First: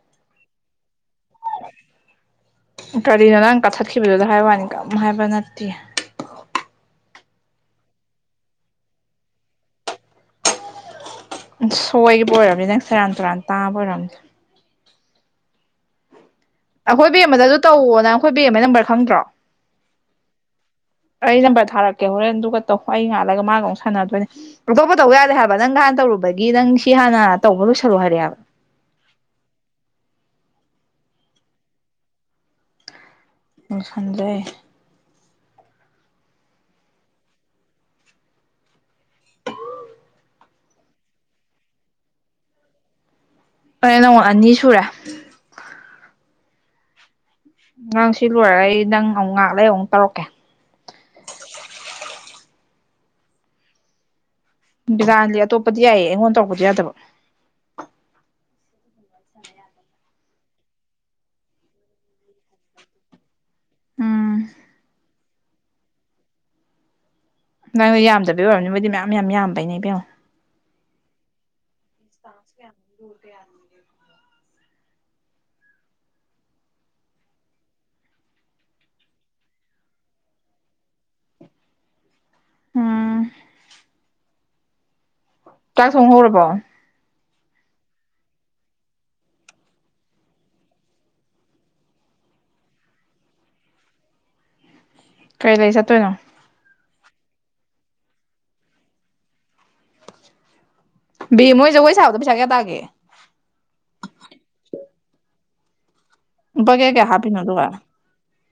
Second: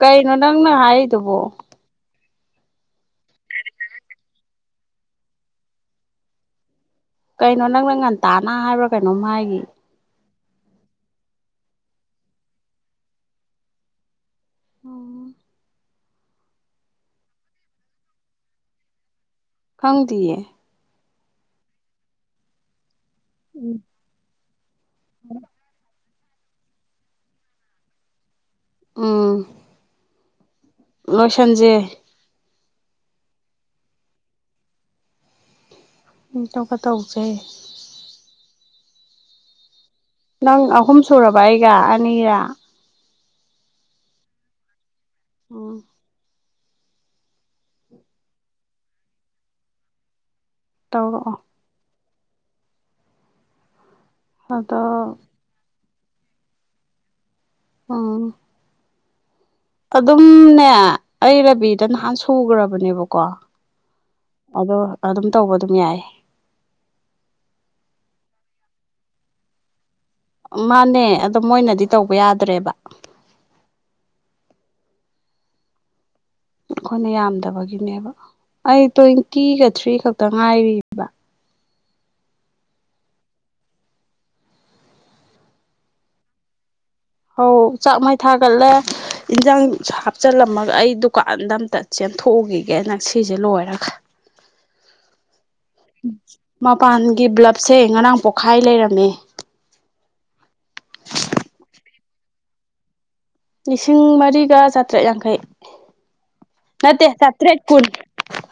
ꯀꯩꯅꯣ ꯅꯪꯅ ꯍꯥꯏꯔꯤꯗꯨꯕꯣ ꯀꯔꯤꯅꯣ ꯅꯪ ꯀꯛꯊꯠꯈꯤꯕꯗꯨꯗ ꯍꯥꯏ ꯋꯥꯅꯤ ꯀꯝ ꯍꯥꯏꯕ ꯅꯠꯇꯦ ꯀꯩꯅꯣ ꯅꯪꯅ ꯉꯟꯇꯥꯅ ꯍꯥꯏꯕ꯭ꯔꯥ ꯀꯩꯅꯣꯝ ꯍꯥꯏꯈꯤ ꯁꯣꯏꯕ ꯑꯣꯏꯔꯔꯕꯅꯤ ꯅꯪ ꯁꯦꯔꯥꯟ ꯇꯨꯔꯥꯟ ꯇꯥꯕ ꯑꯣꯏꯔꯕꯝꯅꯦ ꯑꯣ ꯑꯩꯈꯣꯏ ꯕꯦꯡ ꯑꯃꯗ ꯑꯗꯨ ꯇꯧꯋꯣꯅ ꯑꯩꯈꯣꯏ ꯕꯦꯡ ꯑꯃ ꯅꯝꯕꯔ ꯈꯪꯗ꯭ꯔꯣ ꯈꯪꯗꯤꯌꯦ ꯑꯩ ꯅꯝꯕꯔ ꯊꯥꯔꯛꯀꯦ ꯍꯣꯔꯦꯟ ꯑꯗꯨꯒ ꯇꯧ ꯍꯣꯏ ꯑꯩ ꯉꯥꯜꯂꯒ ꯃꯥꯒ ꯑꯃꯨꯛ ꯁꯥꯟꯅꯗꯣꯏꯅꯦ ꯂꯧꯊꯣꯛꯄ ꯇꯧ ꯌꯥꯗꯦ ꯍꯥꯏꯕ ꯅꯪ ꯀꯥꯏꯅ ꯇꯧꯔꯨꯕ ꯑꯗꯒꯤ ꯅꯪ ꯁꯤ ꯍꯥꯟꯅ ꯇꯧꯕ ꯂꯣꯏꯁꯜꯂꯨ ꯍꯥꯏꯔꯛꯦꯕ ꯑꯥ ꯂꯣꯏꯁꯟꯖꯦ ꯎꯝ ꯈꯟꯖꯩ ꯑꯇꯣꯞꯄ ꯇꯧꯖꯦ ꯅꯪ ꯑꯍꯨꯝ ꯁꯨꯔꯕ ꯑꯩꯒ ꯑꯅꯤꯔ ꯍꯣꯏ ꯅꯪꯒ ꯑꯅꯤ ꯁꯨꯔꯦ ꯑꯣ ꯅꯪ ꯁꯤ ꯂꯣꯏꯔ ꯑꯩ ꯅꯪ ꯑꯃꯨꯛ ꯉꯥꯛ ꯂꯩ ꯑꯃꯨꯛ ꯇꯧꯔꯛꯀꯦ ꯇꯧꯔꯛꯑꯣ ꯑꯗꯣ ꯕꯤꯗꯥꯟꯗꯤ ꯑꯇꯣꯞꯄꯗꯤ ꯌꯥꯏꯌꯦ ꯑꯩꯉꯣꯟꯗ ꯇꯧꯔꯛꯗꯤ ꯌꯥꯗꯕ ꯑ ꯑꯗꯨꯝꯅꯦ ꯑꯩ ꯔꯥꯕꯤꯗ ꯅꯍꯥꯟ ꯁꯨꯈ꯭ꯔꯕꯅꯦꯕꯀꯣ ꯎꯝ ꯑꯗꯣ ꯑꯗꯨꯝ ꯇꯧꯕ ꯑꯗꯨꯝ ꯌꯥꯏ ꯅꯪꯅ ꯌꯥꯝꯗꯕ ꯑꯣꯏꯔꯕꯅꯤ ꯃꯣꯏꯗꯤ ꯃꯌꯥꯝ ꯌꯥꯝ ꯌꯥꯝꯕꯩꯅꯦ ꯏꯕꯦꯝꯉꯣ ꯃꯥꯅꯦ ꯑꯗꯣ ꯃꯣꯏꯅꯗꯤ ꯇꯧꯕ ꯇ ꯌꯥꯗ꯭ꯔꯦꯕ [inaudible] ꯑꯩꯈꯣꯏꯅ ꯌꯥꯝꯗꯕꯒꯤꯅꯦꯕ ꯑꯩ ꯇ꯭ꯋꯦꯟꯇꯤꯒ ꯊ꯭ꯔꯤ ꯈꯛꯇ ꯉꯥꯏꯔꯝ ꯎꯝ ꯆꯥꯛ ꯊꯣꯡ ꯍꯧꯔꯕꯣ ꯑꯧ ꯆꯥꯛ ꯃꯩ ꯊꯥꯒꯠꯂꯦ ꯏꯟꯖꯥꯡ ꯍꯥꯞꯆꯤꯜꯂꯝꯃꯒ ꯑꯩ ꯗꯨꯀꯥꯟꯗ ꯑꯝꯇ ꯆ ꯊꯣꯛ ꯎꯈꯤꯒꯦꯅ ꯁꯤꯁꯦ ꯂꯣꯏꯔꯒ ꯀꯩ ꯂꯩ ꯆꯠꯇꯣꯏꯅꯣ ꯃꯄꯥꯟꯒꯤ ꯕ꯭ꯂꯞꯁꯦ ꯉꯔꯥꯡ ꯄꯣꯛꯈꯥꯏ ꯂꯩꯔꯝꯃꯦ ꯕꯦꯝꯃ ꯍꯣꯏ ꯖꯒꯣꯏ ꯁꯥꯕꯗꯣꯥ ꯄꯩꯁꯥ ꯀꯌꯥ ꯇꯥꯒꯦ ꯂꯤꯁꯤꯡ ꯃꯔꯤꯒ ꯆꯥꯇ꯭ꯔꯦꯠ ꯌꯥꯡꯈꯩ ꯂꯨꯄꯥ ꯀꯌꯥ ꯀꯌꯥ ꯅꯠꯇꯦ ꯍꯥꯞꯄꯤꯅꯣ ꯆꯥꯇ꯭ꯔꯦꯠ ꯑꯗꯨꯒ ꯀꯨꯟ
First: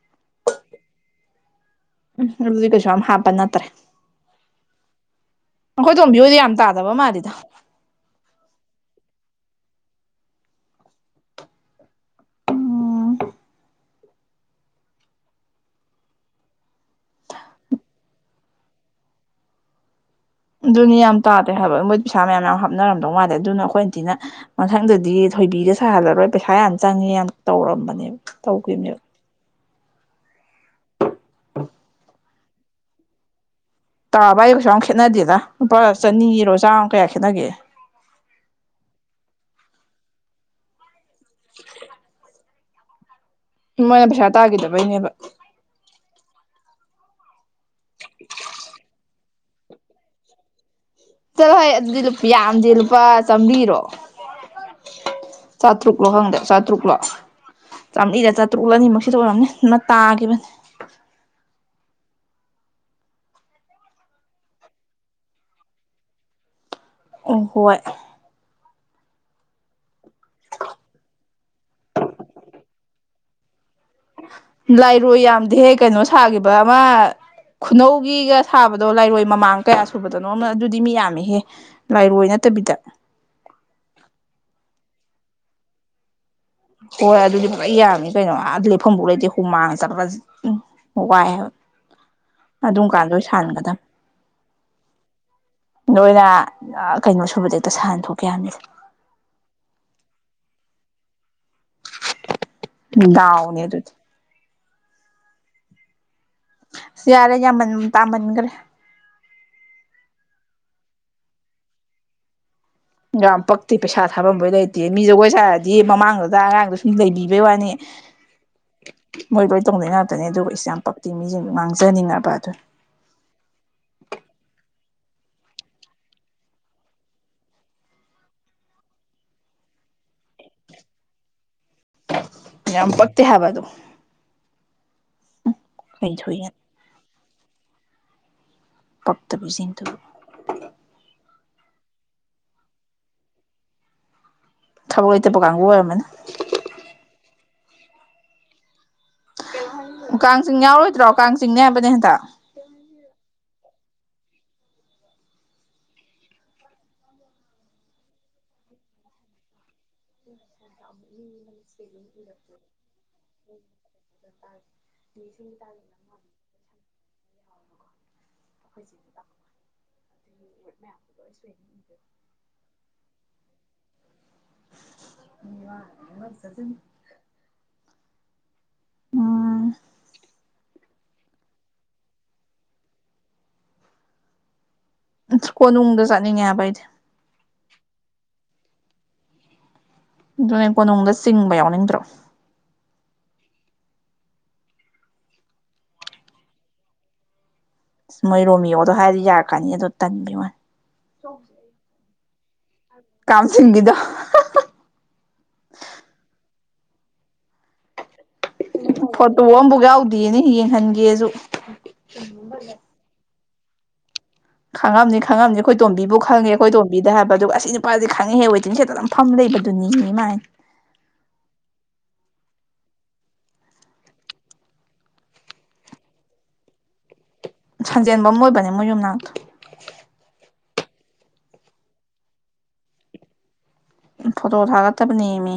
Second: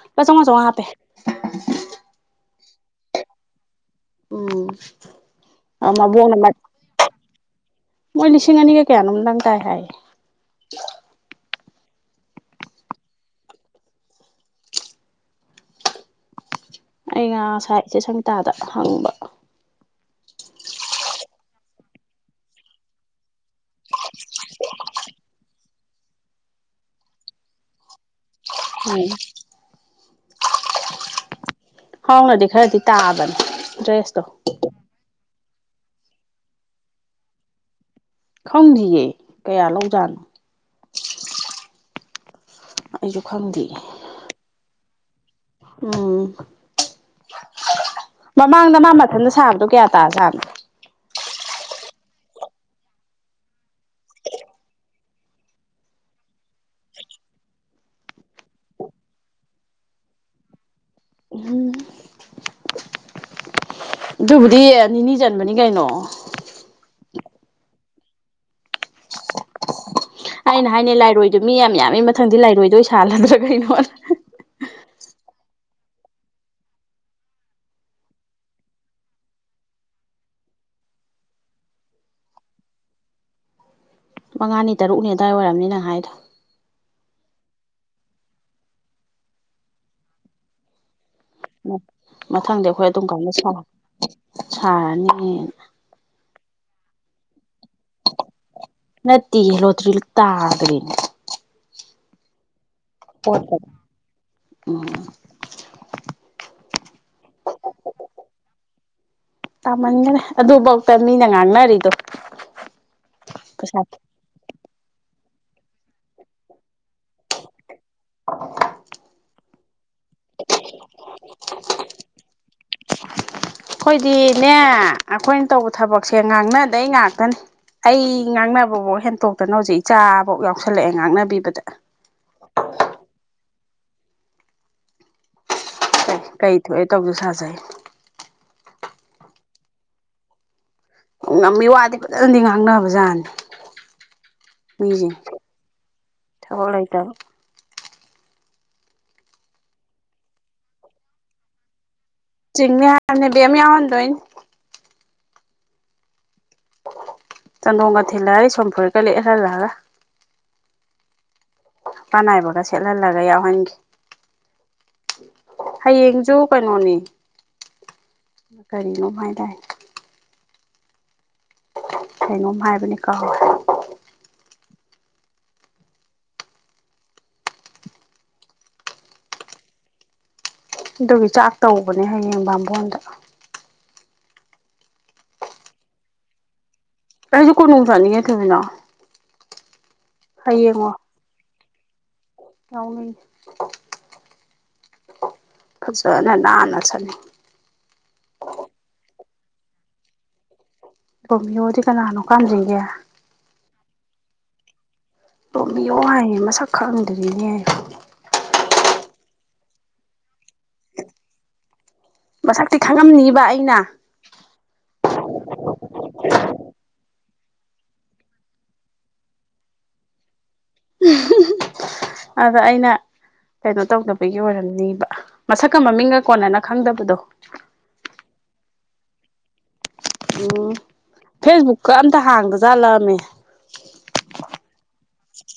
ꯂꯨꯄꯥ ꯆꯝꯉꯥ ꯆꯥꯝꯉꯥ ꯍꯥꯞꯄꯦ ꯎꯝꯖꯤ ꯀꯩꯁꯨ ꯑꯝ ꯍꯥꯄ ꯅꯠꯇ꯭ꯔꯦ ꯎꯝ ꯑ ꯑꯩꯈꯣꯏ ꯇꯣꯝꯕꯤ ꯃꯕꯣꯛꯅ ꯍꯣꯏꯗꯤ ꯌꯥꯝ ꯇꯥꯗꯕ ꯃꯥꯜꯂꯤꯗ ꯃꯣꯏꯂꯤꯁꯤꯡ ꯉꯅꯤꯒ ꯀꯌꯥꯅꯗꯪ ꯇꯥꯏ ꯍꯥꯏꯌꯦ ꯎꯝ ꯑꯩ ꯉ ꯉꯁꯥꯏꯠꯁꯦ ꯁꯪꯒꯤꯇꯥꯗ ꯍꯪꯕ ꯑꯗꯨꯅꯤ ꯌꯥꯝ ꯇꯥꯗꯦ ꯍꯥꯏꯕ ꯃꯣꯏ ꯄꯩꯁꯥ ꯃꯌꯥꯝ ꯌꯥꯝ ꯍꯥꯞꯅꯔꯝꯗꯧ ꯃꯥꯜꯂꯦ ꯑꯗꯨꯅ ꯑꯩꯈꯣꯏ ꯑꯟꯇꯤꯅ ꯃꯊꯪꯗꯗꯤ ꯊꯣꯏꯕꯤꯗ ꯁꯥꯍꯜꯂꯔꯣꯏ ꯄꯩꯁꯥ ꯌꯥꯝ ꯆꯪꯉꯦ ꯌꯥꯝ ꯇꯧꯔꯝꯕꯅꯦꯕ ꯇꯧꯈꯤꯕꯅꯦꯕ ꯎꯝ ꯍꯥꯎꯅꯗꯤ ꯈꯔꯗꯤ ꯇꯥꯕꯅꯤ ꯇꯥꯕ ꯑꯩꯨꯛꯁꯨ ꯌꯥꯝ ꯈꯦꯠꯅꯗꯦꯗ ꯂꯨꯄꯥ ꯆꯅꯤꯒꯤꯔꯣ ꯆꯥꯝꯃ ꯀꯌꯥ ꯈꯦꯠꯅꯒꯦ ꯈꯪꯕꯤꯌꯦꯦ ꯀꯌꯥ ꯂꯧꯖꯥꯅ ꯑꯩꯁꯨ ꯈꯪꯗꯦ ꯃꯣꯏꯅ ꯄꯩꯁꯥ ꯇꯥꯈꯤꯗꯕꯩꯅꯦꯕ ꯎꯝ ꯃꯃꯥꯡꯗ ꯃꯥ ꯃꯊꯟꯇ ꯁꯥꯕꯗꯣ ꯀꯌꯥ ꯇꯥ ꯁꯥꯥꯅꯦ ꯆꯠꯂꯣꯍꯦ ꯑꯗꯨꯗꯤ ꯌꯥꯝꯗꯤ ꯂꯨꯄꯥ ꯆꯥꯝꯕꯤꯔꯣ ꯆꯥꯇ꯭ꯔꯨꯛꯂꯣ ꯈꯪꯗꯦ ꯆꯥꯇ꯭ꯔꯨꯛꯂꯣ ꯆꯥꯝ ꯑꯛꯕꯔꯤ ꯠ ꯗ ꯆꯥꯇ꯭ꯔꯨꯛ ꯑꯅꯤꯃꯛꯁꯤꯗ ꯑꯣꯏꯔꯝꯅꯤ ꯅꯅ ꯇꯥꯈꯤꯕꯅꯦ ꯎꯝ ꯑꯗꯨꯕꯨꯗꯤ ꯅꯤꯅꯤ ꯆꯟꯕꯅꯤ ꯀꯩꯅꯣ ꯑꯣ ꯍꯣꯏ ꯑꯩꯅ ꯍꯥꯏꯅꯦ ꯂꯥꯏꯔꯣꯏꯗ ꯃꯤ ꯌꯥꯝ ꯌꯥꯝꯃꯤ ꯃꯊꯪꯗꯤ ꯂꯥꯏꯔꯣꯏꯗꯣꯏ ꯁꯥꯜꯂꯗ꯭ꯔꯥ ꯀꯩꯅꯣ ꯂꯥꯏꯔꯣꯏ ꯌꯥꯝꯗꯦꯍꯦ ꯀꯩꯅꯣ ꯁꯥꯈꯤꯕ ꯑꯃ ꯈꯨꯅꯧꯒꯤꯒ ꯁꯥꯕꯗꯣ ꯂꯥꯏꯔꯣꯏ ꯃꯃꯥꯡ ꯀꯌꯥ ꯁꯨꯕꯗꯅꯣ ꯑꯗꯨꯗꯤ ꯃꯤ ꯌꯥꯝꯃꯤꯍꯦ ꯂꯥꯏꯔꯣꯏꯅ ꯇꯕꯤꯗ ꯃꯉꯥꯅꯤ ꯇꯔꯨꯛꯅꯤ ꯑꯗꯨꯗꯥꯋꯥꯏ ꯑꯣꯏꯔꯝꯅꯤ ꯅꯪ ꯍꯥꯏꯗꯣ ꯍꯣꯏ ꯑꯗꯨꯗꯤ ꯄꯨꯔꯥ ꯌꯥꯝꯃꯤ ꯀꯩꯅꯣ ꯑ ꯂ ꯂꯩꯞꯐꯝꯐꯥꯎ ꯂꯩꯇꯦ ꯍꯨꯃꯥꯡ ꯆꯠꯄ꯭ꯔ ꯎ ꯋꯥꯏ ꯃꯊꯪꯗꯤ ꯑꯗꯨꯝ ꯑꯩꯈꯣꯏ ꯀꯥꯟ ꯂꯣꯏ ꯀꯥꯟꯗ ꯁꯥꯥꯟꯒꯗꯕ ꯁꯥꯔꯅꯤ ꯅꯣꯏꯅ ꯀꯩꯅꯣ ꯁꯨꯕꯗꯤ ꯅꯠꯇꯤ ꯍ ꯂꯣꯇꯔꯤꯜ ꯇꯥꯒꯅꯦ ꯗꯥꯅꯤ ꯑꯗꯨ ꯑꯣ ꯁꯔꯦ ꯌꯥꯃꯟ ꯇꯥꯃꯟꯈ꯭ꯔꯦ ꯇꯥꯃꯟꯈꯔꯦ ꯑꯗꯨꯐꯧꯗ ꯃꯤꯅ ꯉꯥꯡꯅꯔꯤꯗꯣ ꯌꯥꯝ ꯄꯛꯇꯤ ꯄꯩꯁꯥ ꯊꯥꯐꯝꯝꯕꯩ ꯂꯩ ꯃꯤ ꯖꯒꯣꯏ ꯁꯥꯔꯗꯤ ꯃꯃꯥꯡꯗꯨꯗ ꯑꯉꯥꯡꯗꯨ ꯁꯨꯝ ꯂꯩꯕꯤꯕꯩ ꯋꯥꯅꯤ ꯍꯣꯏ ꯂꯣꯏ ꯇꯧꯗꯩ ꯉꯥꯛꯇꯅꯦ ꯑꯗꯨꯒ ꯑꯩꯦ ꯌꯥꯝ ꯄꯛꯇꯤ ꯃꯤꯁꯤꯡꯗ ꯉꯥꯡꯖꯅꯤꯡꯉꯕ ꯑꯗꯨꯅꯤ ꯑꯩꯈꯣꯏꯗꯤꯅꯦ ꯑꯩꯈꯣꯏꯅ ꯇꯧꯕ ꯊꯕꯛꯁꯦ ꯉꯥꯡꯅꯗꯩ ꯉꯥꯛꯇꯅꯤ ꯑꯩ ꯉꯥꯡꯅꯕꯐꯥꯎ ꯍꯦꯟꯇꯣꯛꯇꯅ ꯍꯧꯖꯤꯛ ꯏꯆꯥ ꯐꯣꯛ ꯌꯥꯎꯁꯜꯂꯛꯑꯦ ꯉꯥꯛꯅꯕꯤꯕꯗ ꯌꯥꯝ ꯄꯛꯇꯦ ꯎ ꯀꯩ ꯊꯣꯛꯑꯦ ꯇꯧꯁꯨ ꯁꯥꯖꯩ ꯄꯞꯇꯕꯤꯖꯤꯤꯟ ꯇ ꯉꯝꯃꯤ ꯋꯥꯗꯤ ꯐꯖꯅꯗꯤ ꯉꯥꯡꯅꯕ ꯖꯥꯠꯅꯤ ꯃꯤꯖ ꯊꯕꯛ ꯂꯩꯇꯕ ꯀꯥꯡꯕꯨ ꯑꯣꯏꯔꯝꯃꯅꯤ ꯊꯕ ꯂꯩ ꯇꯕ ꯀꯥꯡꯆꯤꯡ ꯌꯥꯎꯔꯣꯏꯗ꯭ꯔꯣ ꯀꯥꯡ ꯆꯤꯡꯅꯦ ꯍꯥꯏꯕꯅꯦ ꯍꯟꯗ ꯆꯤꯡꯅꯦ ꯃꯤ ꯌꯥꯋꯥꯟꯗ ꯆ ꯅꯣꯡꯉ ꯊꯤꯂꯔꯦ ꯁꯣꯝ ꯐꯔꯀ ꯂꯩ ꯑꯦꯔ ꯂꯒ ꯄꯥꯟꯅꯥꯏꯕꯒ ꯁꯦꯠꯍꯜꯂꯒ ꯌꯥꯎꯍꯟꯒꯦ ꯍꯌꯦꯡꯁꯨ ꯀꯩꯅꯣꯅꯤ ꯀꯔꯤꯅꯣꯝ ꯍꯥꯏꯥꯏ ꯇꯥꯏ ꯃ ꯁꯦ ꯀꯒꯣꯝ ꯍꯥꯏꯕꯅꯤ ꯀꯥ ꯎ ꯋꯥ ꯏꯃ ꯆꯆꯤꯟ ꯑ ꯑꯗꯨꯒꯤ ꯆꯥꯛ ꯇꯧꯕꯅꯦ ꯍꯌꯦꯡꯕꯥꯝꯕꯣꯟꯗ ꯀꯣꯅꯨꯡꯗ ꯆꯠꯅꯤꯡꯉꯦ ꯍꯥꯏꯕ ꯑꯩꯗꯤ ꯑꯩꯁꯨ ꯀꯨꯅꯅꯨꯡ ꯆꯥꯅꯤ ꯊꯣꯏꯃꯤꯅꯥ ꯑꯗꯨꯅꯦ ꯀꯣꯅꯨꯡꯗ ꯆꯤꯡꯕ ꯌꯥꯎꯅꯤꯡ ꯑꯎꯅꯤ ꯀꯅ ꯅꯥꯅꯁꯅꯤ ꯃꯣꯏ ꯔꯣꯃꯤꯌꯣꯗꯣ ꯍꯥꯏꯔꯗꯤ ꯌꯥꯔꯛꯀꯅꯤ ꯑꯗꯨꯗꯣ ꯇꯟꯕꯤ ꯋꯥꯅꯦ ꯔꯣꯃꯤꯗꯤ ꯀꯅꯥꯅꯣ ꯀꯥꯝꯖꯤꯡꯒꯦ ꯀꯝꯁꯤꯗ ꯇꯣꯝꯕꯤꯌꯣ ꯍꯥꯏꯌꯦ ꯃꯁꯛ ꯈꯪꯪꯗ꯭ꯔꯤꯅꯦ ꯐꯣꯇꯣ ꯑ ꯑꯃꯐ ꯌꯥꯎꯗꯦꯌꯦꯅꯦ ꯌꯦꯡꯍꯟꯒꯦꯁꯨ ꯃꯁꯛꯇꯤ ꯈꯥꯡꯉꯝꯅꯤꯕ ꯑꯩꯅ ꯈꯪꯉꯝꯅꯤ ꯈꯪꯉꯝꯅꯤ ꯑꯩꯈꯣꯏ ꯇꯣꯝꯕꯤꯕꯨ ꯈꯪꯉꯦ ꯑꯩꯈꯣꯏ ꯇꯣꯝꯕꯤꯗ ꯍꯥꯏꯕ ꯑꯗꯨꯒ ꯑꯁꯤ ꯅꯨꯄꯥꯁꯦ ꯈꯪꯉꯦ ꯍꯦ ꯋꯦꯇꯤꯡꯁꯦꯠꯇꯅꯐꯝ ꯂꯩꯕꯗꯨꯅꯤ ꯃꯥꯏ ꯑꯗ ꯑꯩꯅ ꯀꯩꯅꯣ ꯇꯧꯗꯕꯒꯤ ꯑꯣꯏꯔꯝꯅꯦꯕ ꯃꯁꯛꯀ ꯃꯃꯤꯡꯒ ꯀꯣꯟꯅꯅ ꯈꯪꯗꯕꯗꯣ ꯁꯟꯖꯦꯟꯕꯝ ꯑꯣꯏꯕꯅꯦ [inaudible] ꯎꯝ ꯐꯦꯁꯕꯨꯛꯀ ꯑꯝꯇ ꯍꯥꯡꯗ ꯆꯠꯂꯛꯑꯃꯦ ꯐꯣꯇꯣ ꯊꯥꯒꯠꯇꯕꯅꯦꯃꯤ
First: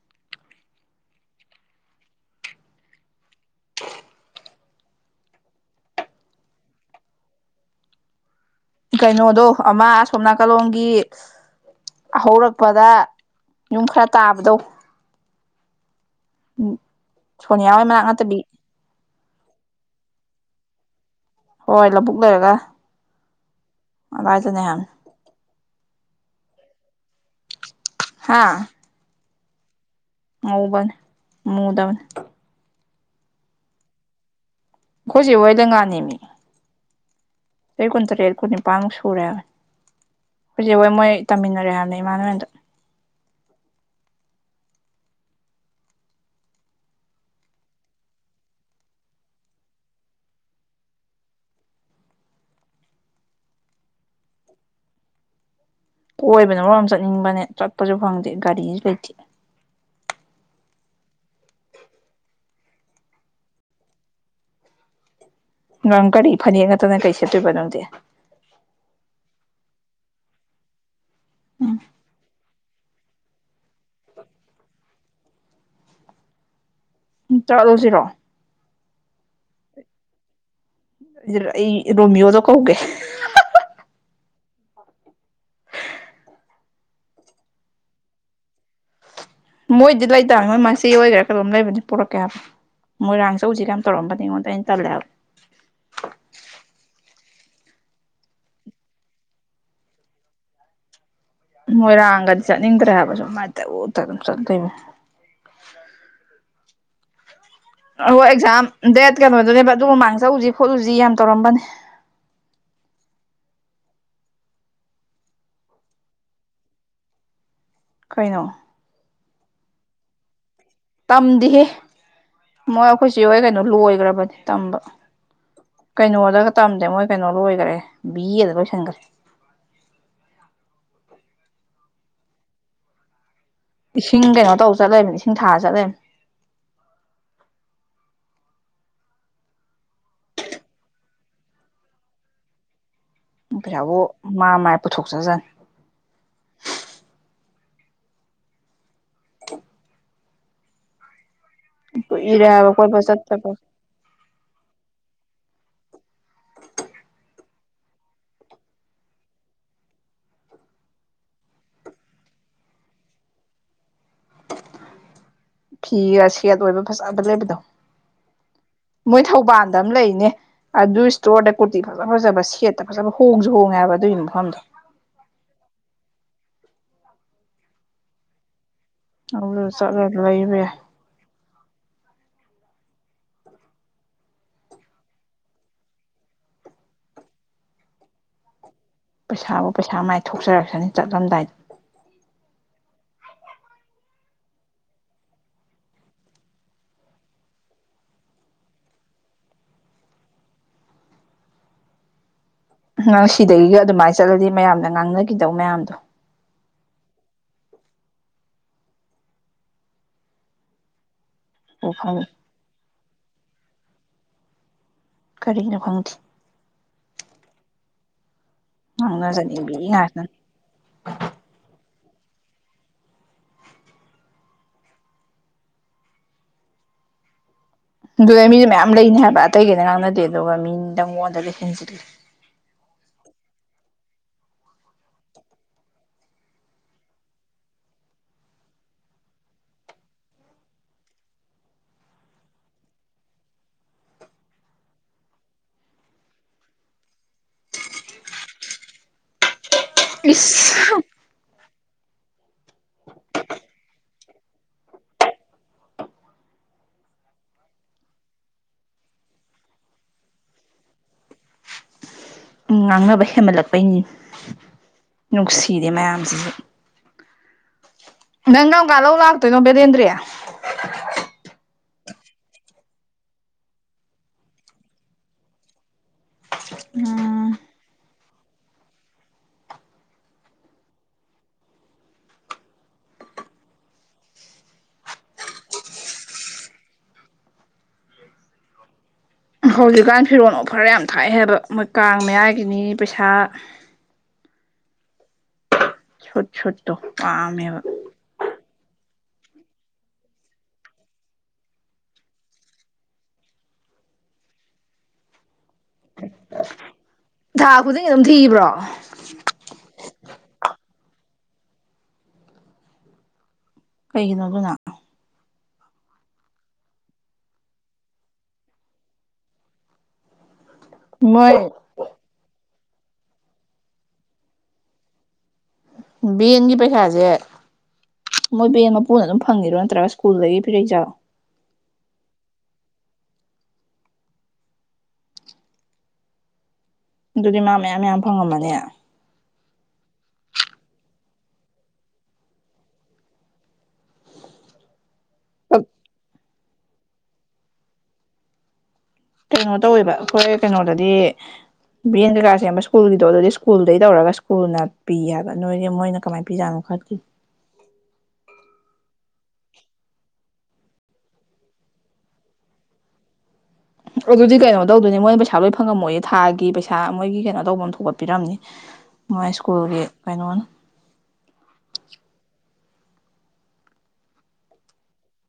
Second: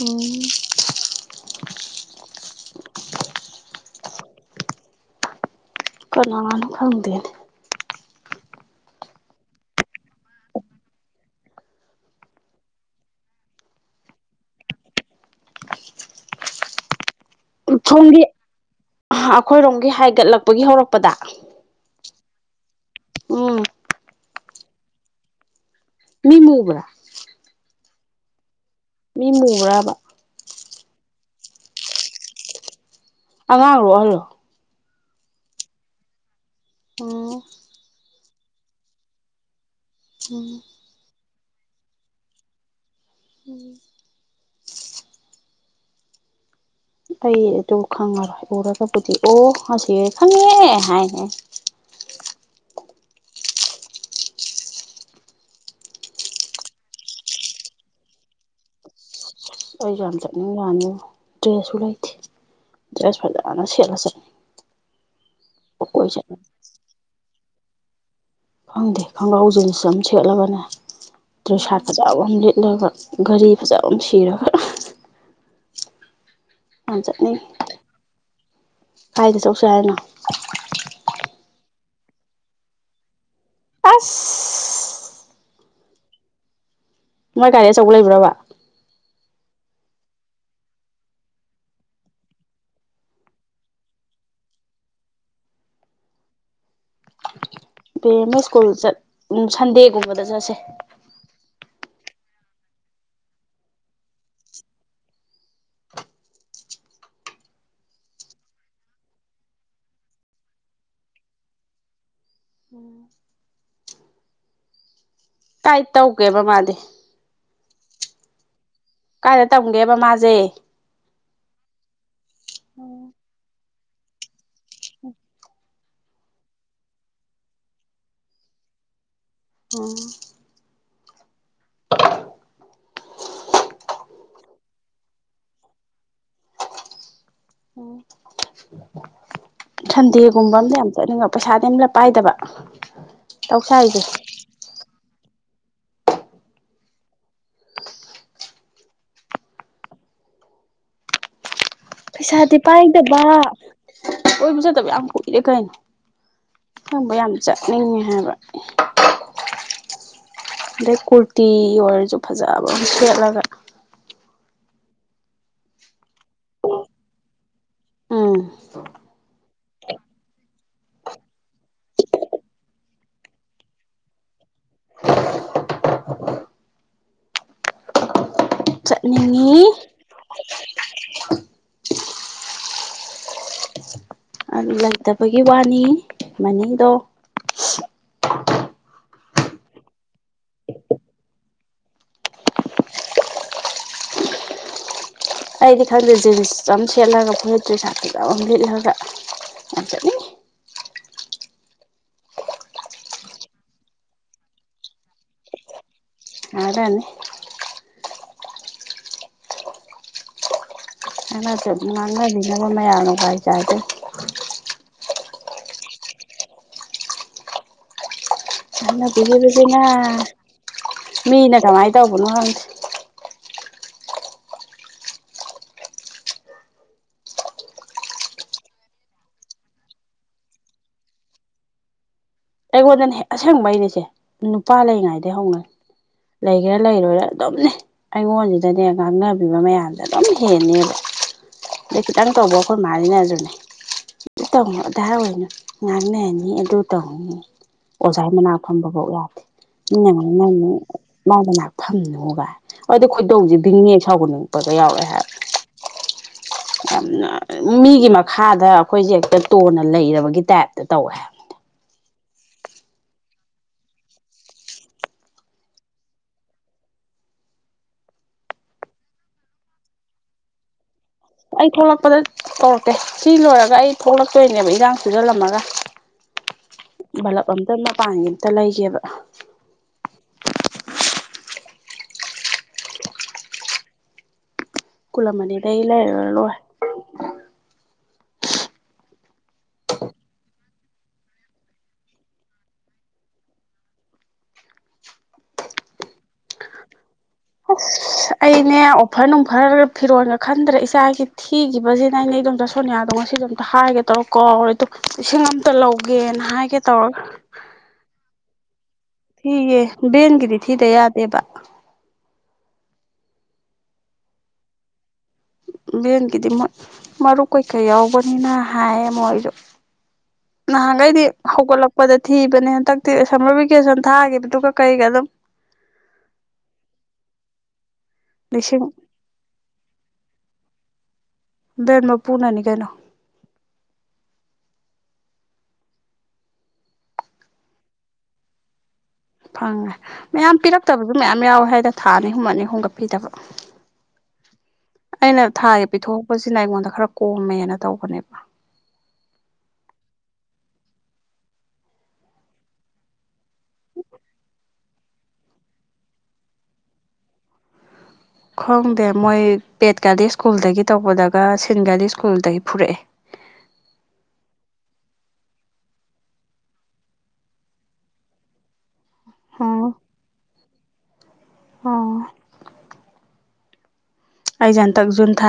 ꯎꯝ ꯀꯅꯥꯅ ꯈꯪꯗꯅꯦ ꯀꯩꯅꯣꯗꯣ ꯑꯃ ꯁꯣꯝꯅꯥꯀꯥꯂꯣꯡꯝꯒꯤ ꯍꯧꯔꯛꯄꯗ ꯌꯨꯝ ꯈꯔ ꯇꯥꯕꯗꯧ ꯎꯝ ꯁꯣꯅꯤꯌꯥ ꯍꯣ ꯃꯅꯥꯛ ꯁꯣꯝꯒꯤ ꯅꯠꯇꯕꯤ ꯑꯩꯈꯣꯏꯔꯣꯝꯒꯤ ꯍꯥꯏꯒꯠꯂꯛꯄꯒꯤ ꯍꯧꯔꯛꯄꯗ ꯍꯣꯏ ꯂꯕꯨꯛ ꯂꯩꯔꯒ ꯎꯝ ꯕꯥꯥꯏꯗꯅꯦꯍꯥꯟ ꯃꯤ ꯃꯨꯕ꯭ꯔ ꯍꯥꯥ ꯃꯤ ꯃꯨꯕ꯭ꯔꯕ ꯃꯕꯟ ꯃꯨꯗꯟ ꯑꯉꯥꯡ ꯂꯣꯛꯍꯜꯂꯣ ꯑꯩꯈꯣꯏꯁꯦ ꯍꯣꯏꯗ ꯉꯥꯅꯤꯃꯤ ꯑꯣ ꯑꯩ ꯀꯨꯟꯇꯔꯦꯠ ꯀꯨꯟ ꯅꯤꯄꯥꯟꯃꯨꯛ ꯁꯨꯔꯦ ꯎꯝ ꯍꯧꯖꯤꯛ ꯍꯣꯏ ꯃꯣꯏ ꯇꯝꯃꯤꯟꯅꯔꯦ ꯍꯥꯏꯕꯅꯦ ꯏꯃꯥꯟꯅꯦꯟꯗ ꯎꯝ ꯑꯩ ꯑꯗꯨ ꯈꯪꯉꯔꯣꯏ ꯎꯔꯒꯕꯨꯗꯤ ꯑꯣ ꯉꯁꯤ ꯈꯪꯉꯦ ꯍꯥꯏꯍ [inaudible] ꯀꯣꯏꯕꯅ ꯃꯔ ꯑꯃ ꯆꯠꯅꯤꯡꯕꯅꯦ ꯆꯠꯄꯁꯨ ꯐꯪꯗꯦ ꯒꯥꯔꯤꯁꯨ ꯂꯩꯇꯦ ꯑꯩ ꯌꯥꯝ ꯆꯠꯅꯤꯡꯉꯅꯤ ꯗ꯭ꯔꯦꯁꯁꯨ ꯂꯩꯇꯦ ꯗ꯭ꯔꯦꯁ ꯐꯖꯅ ꯁꯤꯠꯂꯁꯔꯦ ꯅꯪ ꯀꯔꯤ ꯐꯅꯦꯛ ꯅꯠꯇꯅ ꯀꯔꯤ ꯁꯦꯠꯇꯣꯏꯕ ꯅꯪꯗꯤꯦ ꯈꯪꯗꯦ ꯈꯣꯡꯒ꯭ꯔꯥꯎ ꯖꯤꯟꯁ ꯑꯃ ꯁꯦꯠꯂꯕꯅꯦ ꯗ꯭ꯔꯦ ꯁꯥꯥꯠ ꯐꯖꯕ ꯑꯃ ꯂꯤꯠꯂꯒ ꯒꯥꯔꯤ ꯐꯖ ꯑꯃ ꯁꯤꯔꯒ ꯆꯂꯣ ꯁꯤꯔꯣ ꯀꯗꯦ ꯆꯧꯁꯦ ꯍꯥꯏꯅꯣ ꯑꯩ ꯔꯣꯃꯤꯌꯣꯗꯣ ꯀꯧꯒꯦ ꯑꯁ ꯃꯥꯏ ꯒꯥꯔꯤ ꯑꯆꯧꯕ ꯂꯩꯕ꯭ꯔꯕ ꯃꯣꯏꯗꯤ ꯂꯩꯇꯥꯔꯅꯤ ꯃꯣꯏ ꯃꯆꯦ ꯑꯣꯏꯒꯦꯔꯥ ꯀꯩꯅꯣꯝ ꯂꯩꯕꯅꯤ ꯄꯔꯛꯀꯦ ꯍꯥꯏꯕ ꯃꯣꯏꯔꯥꯡ ꯆꯧꯁꯤꯦ ꯀꯌꯥꯝ ꯇꯧꯔꯝꯕꯅꯤꯉꯣꯟꯗ ꯑꯩꯅ ꯇꯜꯂꯦꯕ [inaudible] ꯄ ꯑꯦꯝ ꯑꯦ ꯁ꯭ꯀꯨꯜꯠ ꯁꯟꯗꯦꯒꯨꯝꯕꯗ ꯆꯠꯁꯦ ꯃꯣꯏꯔꯥꯡꯒꯗꯤ ꯆꯠꯅꯤꯡꯗ꯭ꯔꯦ ꯍꯥꯏꯕꯁꯨ ꯑꯗꯨꯃꯥꯏꯅ ꯇꯧ ꯎ ꯑꯗꯨꯝ ꯆꯠꯣꯏ ꯑꯣ ꯑꯦꯛꯖꯥꯝ ꯗꯦꯠ ꯀꯩꯅꯣꯗꯨꯅꯦꯕ ꯑꯗꯨꯒ ꯃꯃꯥꯡ ꯆꯂꯨꯁꯤ ꯈꯣꯠꯂꯨꯁꯤ ꯌꯥꯝ ꯇꯧꯔꯝꯕꯅꯦ ꯎꯝ ꯀꯥꯏ ꯇꯧꯒꯦꯕ ꯃꯥꯗꯤ ꯀꯩꯅꯣ ꯀꯥꯏꯗ ꯇꯝꯒꯦꯕ ꯃꯥꯁꯦ ꯇꯝꯗꯤꯍꯦ ꯃꯣꯏ ꯎꯝ ꯑꯩꯈꯣꯏꯁꯨꯦ ꯍ ꯀꯩꯅꯣ ꯂꯣꯏꯈ꯭ꯔꯕꯅꯤ ꯇꯝꯕ ꯀꯩꯅꯣꯗꯒ ꯇꯝꯗꯦ ꯃꯣꯏ ꯀꯩꯅꯣ ꯂꯣꯏꯈꯔꯦ ꯕꯤꯗ ꯂꯣꯏꯁꯤꯟꯈ꯭ꯔꯦ ꯑꯣ [inaudible] [inaudible] [inaudible] ꯏꯁꯤꯡ ꯀꯩꯅꯣ ꯇꯧ ꯆꯠꯂꯕ ꯏꯁꯤꯡ ꯊꯥꯔ ꯆꯠꯂꯕꯅꯤ ꯎꯝ ꯁꯟꯗꯦꯒꯨꯝꯕ ꯑ ꯌꯥꯝ ꯆꯠꯅꯤꯡꯕ ꯄꯩꯁꯥꯗꯤ ꯑꯝꯂ ꯄꯥꯏꯗꯕ ꯇꯧꯁꯦ [inaudible] ꯕꯨ ꯍꯥꯏꯁꯦ ꯃꯥ ꯃꯥꯏ ꯄꯨꯊꯣꯛꯆꯖꯪ ꯀꯨꯏꯔꯦ ꯄꯩꯁꯥꯗꯤ ꯍꯥꯏꯕ ꯀꯣꯏꯕ ꯄꯥꯏꯗꯕ ꯆꯠꯇꯕ ꯑꯣꯏꯕ ꯆꯠꯇꯕ ꯌꯥꯝ ꯏꯤꯔꯦ ꯀꯩꯅꯣ ꯈꯪꯕ ꯌꯥꯝ ꯆꯠꯅꯤꯡꯉꯦ ꯍꯥꯏꯕ ꯑꯗꯩ ꯀꯨꯔꯇꯤ ꯑꯣꯏꯔꯁꯨ ꯐꯖꯕ ꯑꯃ ꯁꯦꯠꯂꯒ ꯐꯤꯒ ꯁꯦꯠ ꯑꯣꯏꯕ ꯐꯖꯕ ꯂꯩꯕꯗꯣ ꯎꯝ ꯃꯣꯏ ꯊꯥꯎꯕꯥꯥꯟ ꯑꯝ ꯂꯩꯅꯦ ꯑꯗꯨ ꯁꯇꯣꯔꯗ ꯀꯨꯔꯇꯤ ꯐꯖ ꯐꯖꯕ ꯁꯦꯠꯇ ꯐꯖꯕ ꯍꯣꯡꯖꯨ ꯍꯣꯡꯉꯦ ꯍꯥꯏꯕ ꯑꯗꯨꯒꯤ ꯃꯐꯝꯗꯣ [inaudible] ꯍꯗ ꯆꯠꯅꯤꯡꯉꯤ [inaudible] ꯆꯠꯂ ꯂꯩꯕꯌ ꯑꯗꯨ ꯂꯩꯇꯕꯒꯤ ꯋꯥꯅꯤ ꯃꯅꯤꯗꯣ ꯄꯩꯁꯥꯕꯨ ꯄꯩꯁꯥ ꯃꯥꯏ ꯊꯣꯛꯆꯔꯛꯁꯅꯤ ꯆꯠꯂꯝꯗꯥꯏꯗ ꯑꯩꯗꯤ ꯈꯪꯗꯦ ꯖꯤꯟꯁ ꯑꯃ ꯁꯦꯠꯂꯒ ꯐꯣ ꯂꯤꯠꯇ꯭ꯔꯤ ꯁꯥꯇꯖ ꯑꯃꯝ ꯂꯤꯠꯂꯒ ꯑ ꯆꯠ ꯅꯪ ꯁꯤꯗꯒꯤꯒ ꯑꯗꯨꯃꯥꯏꯅ ꯆꯠꯂꯗꯤ ꯃꯌꯥꯝꯅ ꯉꯥꯡꯅꯈꯤꯗꯧ ꯃꯌꯥꯝꯗꯣ ꯑꯗꯅꯤ ꯑꯅ ꯆꯠ ꯎ ꯐꯪ ꯉꯥꯡꯅꯕꯤꯅꯕ ꯃꯌꯥꯝ ꯅꯨꯡꯉꯥꯏ ꯆꯥꯏꯗꯦ ꯀꯔꯤꯒꯤꯅꯣ ꯈꯪꯗꯦ ꯌꯥꯝꯅ ꯄꯤꯖꯤ ꯉꯥꯡꯅꯖꯅꯤꯡꯕꯤ ꯁꯤꯅ ꯉꯥꯛꯇꯅꯤ ꯃꯤꯅ ꯀꯃꯥꯏꯅ ꯇꯧꯕꯅꯣ ꯈꯪꯗꯦ ꯑꯗꯨꯗ ꯃꯤꯁꯨ ꯃꯌꯥꯝ ꯂꯩꯅꯤ ꯍꯥꯏꯕ ꯑꯇꯩ ꯀꯩꯅ ꯉꯥꯡꯅꯗꯦ ꯑꯗꯨꯒ ꯃꯤꯗꯪꯉꯣꯟꯗꯒ ꯍꯦꯟꯖꯤꯂ ꯑꯩꯉꯣꯟꯗꯅꯦ ꯑꯁꯦꯡꯕꯩ ꯅꯦꯁꯦ ꯅꯨꯄꯥ ꯂꯩꯉꯥꯏꯗꯩ ꯍꯧꯅ ꯂꯩꯒꯦꯔ ꯂꯩꯔꯣꯏꯔ ꯑꯗꯨꯝꯅꯦ ꯑꯩꯉꯣꯟꯁꯤꯗꯅꯦ ꯉꯥꯡꯅꯕꯤꯕ ꯃꯌꯥꯝꯁꯦ ꯑꯗꯨꯝ ꯍꯦꯟꯅꯕ ꯈꯤ ꯇꯥꯥꯟ ꯇꯧꯕ ꯈꯣꯃꯖꯤꯅꯖꯨ ꯇꯧꯅꯣ ꯑꯣꯏꯅ [inaudible] ꯉꯥꯡꯅꯅꯤ ꯑꯗꯨ ꯇꯧꯅꯤ ꯑꯣꯖꯥꯒꯤ ꯃꯅꯥꯛ ꯐꯝꯕ ꯐꯧ ꯌꯥꯗꯦ ꯃꯤꯅꯉꯥꯏ ꯅ ꯏꯁ ꯃꯥꯗ ꯉꯍ ꯐꯝꯅꯨꯒ ꯍꯗ ꯈꯣꯏꯗꯧꯁꯤꯦꯗꯤꯉꯦꯛ ꯁꯥꯎꯒ ꯅꯄꯒ ꯌꯥꯎꯔꯦ ꯍꯥꯏꯕ [inaudible] ꯌꯥꯝꯅ ꯃꯤꯒꯤ ꯃꯈꯥꯗ ꯑꯩꯈꯣꯏꯁꯦ ꯍꯦꯛꯇ ꯇꯣꯟꯅ ꯂꯩꯔꯕꯒꯤ ꯇꯥꯏꯞꯇ ꯇꯧꯋꯦ [unintelligible] ꯎ ꯉꯥꯡꯅꯕ ꯍꯦꯃꯜꯂꯛꯄꯩꯅꯤ ꯅꯨꯡꯁꯤꯔꯦ ꯃꯌꯥꯝꯁꯤꯁꯨ ꯅꯪ ꯀꯝꯀ ꯂꯧ ꯂꯥꯛꯇꯣꯏꯅꯣ ꯕꯗꯦꯟꯗ꯭ꯔꯔꯤ ꯑꯩ ꯊꯣꯛꯂꯛꯄꯗ ꯇꯧꯔꯛꯇꯦ ꯁꯤ ꯂꯣꯏꯔꯒ ꯑꯩ ꯊꯣꯛꯂꯛꯇꯣꯏꯅꯦꯕ ꯏꯔꯥꯡ ꯆꯨꯖꯜꯂꯝꯃꯒ ꯂ ꯎꯝ ꯐꯇꯅ ꯄꯥꯡ ꯑ ꯇ ꯂꯩꯒꯦꯕ ꯀꯂꯃꯅꯤ ꯂꯩ ꯂꯩ ꯍꯧꯖꯤꯛꯀꯥꯟ ꯐꯤꯔꯣꯟꯜ ꯑꯣꯐꯔ ꯌꯥꯝ ꯊꯥꯛꯑ ꯍꯥꯏꯕꯣꯏ ꯀꯥꯡ ꯃꯌꯥꯏꯒꯤꯅꯤ ꯄꯩꯁꯥ ꯁꯣꯠ ꯁꯣꯠꯣ ꯋꯥꯝꯕ ꯑꯁ ꯑꯩꯅꯦ ꯑꯣꯐꯔ ꯅꯨꯡꯐꯔꯒ ꯐꯤꯔꯣꯟꯒ ꯈꯟꯗ꯭ꯔꯦ ꯏꯆꯥꯒꯤ ꯊꯤꯈꯤꯕꯁꯤꯅ ꯑꯅꯦ ꯏꯗꯣꯝꯇ ꯁꯣꯅꯤꯌꯥꯗ ꯉꯁꯤꯗꯣ ꯑꯝꯇ ꯍꯥꯏꯒꯦ ꯇꯧꯔ ꯀꯧꯔꯦꯗꯣ ꯂꯤꯁꯤꯡ ꯑꯃ ꯇ ꯂꯧꯒꯦꯅ ꯍꯥꯏꯒꯦ ꯇꯧꯔꯒ ꯊꯥ ꯈꯨꯗꯤꯡꯒꯤ ꯑꯗꯨꯝ ꯊꯤꯕ꯭ꯔꯣ ꯊꯤꯌꯦꯦ ꯦꯟꯒꯗꯤ ꯊꯤꯗ ꯌꯥꯗꯦꯕ ꯀꯩꯒꯤꯅꯣ ꯑꯗꯨꯅꯥ ꯚꯦꯟꯒꯤꯗꯤ ꯃꯔꯨꯞ ꯀꯩꯀꯩ ꯌꯥꯎꯕꯅꯤꯅ ꯍꯥꯏꯌꯦ ꯃꯣꯏꯁꯨ ꯅꯍꯥꯟꯈꯩꯗꯤ ꯃꯣꯏ ꯍꯧꯒꯠꯂꯛꯄꯗ ꯊꯤꯕꯅꯦ ꯇꯛꯇꯤ ꯁꯝꯃꯔ ꯚꯦꯀꯦꯁꯟ ꯊꯥꯒꯤꯈꯤꯕꯗꯨꯒ ꯀꯩꯒ ꯑꯗꯨꯝ ꯕꯦꯟꯒꯤ ꯄꯩꯁꯥꯁꯦ ꯃꯣꯏ ꯂꯤꯁꯤꯡ ꯕꯦꯟ ꯃꯄꯨꯅ ꯑꯗꯨꯝ ꯐꯪꯉꯤꯔꯣ ꯅꯠꯇ꯭ꯔꯒ ꯁ꯭ꯀꯨꯜꯗꯒꯤ ꯄꯤꯔꯛꯖꯥꯂꯣ ꯕꯦꯟ ꯃꯄꯨꯅꯅꯤ ꯀꯩꯅꯣ ꯑꯗꯨꯗꯤ ꯃꯥ ꯃꯌꯥꯝ ꯃꯌꯥꯝ ꯐꯪꯉꯝꯃꯅꯦ ꯐꯪꯉꯦ ꯃꯌꯥꯝ ꯄꯤꯔꯛꯇꯕꯁꯨ ꯃꯌꯥꯝ ꯌꯥꯎꯋꯦ ꯍꯥꯏꯗ ꯊꯥ ꯑꯅꯤ ꯍꯨꯝꯃ ꯑꯅꯤ ꯑꯍꯨꯝꯒꯠꯄꯤꯗꯕ [unintelligible] ꯑꯩꯅ ꯊꯥꯒꯤ ꯄꯤꯊꯣꯛꯛꯄꯁꯤꯅ ꯑꯩꯉꯣꯟꯗ ꯈꯔ ꯀꯣꯝꯃꯦꯅ ꯇꯧꯕꯅꯦꯕ ꯀꯩꯅꯣ ꯇꯧꯋꯦꯕ ꯑꯩꯈꯣꯏ ꯀꯩꯅꯣꯗꯗꯤ ꯕ꯭ꯔꯦꯟ ꯀꯩꯀꯥꯥꯁ ꯁꯦꯝꯕ ꯁ꯭ꯀꯨꯜꯒꯤꯗꯣ ꯑꯗꯨꯗꯤ ꯁ꯭ꯀꯨꯜꯗꯩ ꯇꯧꯔꯒ ꯁ꯭ꯀꯨꯜꯅ ꯄꯤ ꯍꯥꯏꯕ ꯅꯣꯏꯒꯤ ꯃꯣꯏꯅ ꯀꯃꯥꯏꯅ ꯄꯤꯖꯥꯅꯣ ꯃꯈꯈꯠꯀꯤ ꯎ ꯈꯣꯡꯗꯦ ꯃꯣꯏ ꯄꯦꯠꯀꯗꯤ ꯁ꯭ꯀꯨꯜꯗꯒꯤ ꯇꯧꯕꯗꯒ ꯁꯤꯟꯒꯥꯗꯤ ꯁ꯭ꯀꯨꯜꯗꯒꯤ ꯐꯔꯛꯑꯦ [unintelligible] ꯑꯗꯨꯗꯤ ꯀꯩꯅꯣ ꯇꯧꯗꯣꯏꯅꯦ ꯃꯣꯏꯅ ꯄꯩꯁꯥ ꯂꯣꯏ ꯐꯪꯉꯝꯃꯣꯏꯌꯦ ꯊꯥꯒꯤ ꯄꯩꯁꯥ ꯃꯣꯏꯒꯤ ꯀꯩꯅꯣ ꯇꯧꯕ ꯑꯃ ꯊꯒꯠꯄꯤꯔꯝꯅꯤ ꯃꯣꯏ ꯑꯣ ꯁ꯭ꯀꯨꯜꯒꯤ ꯀꯩꯅꯣ ꯑꯣ ꯑꯩꯖ ꯍꯟꯇꯛ ꯖꯨꯟ ꯊꯥ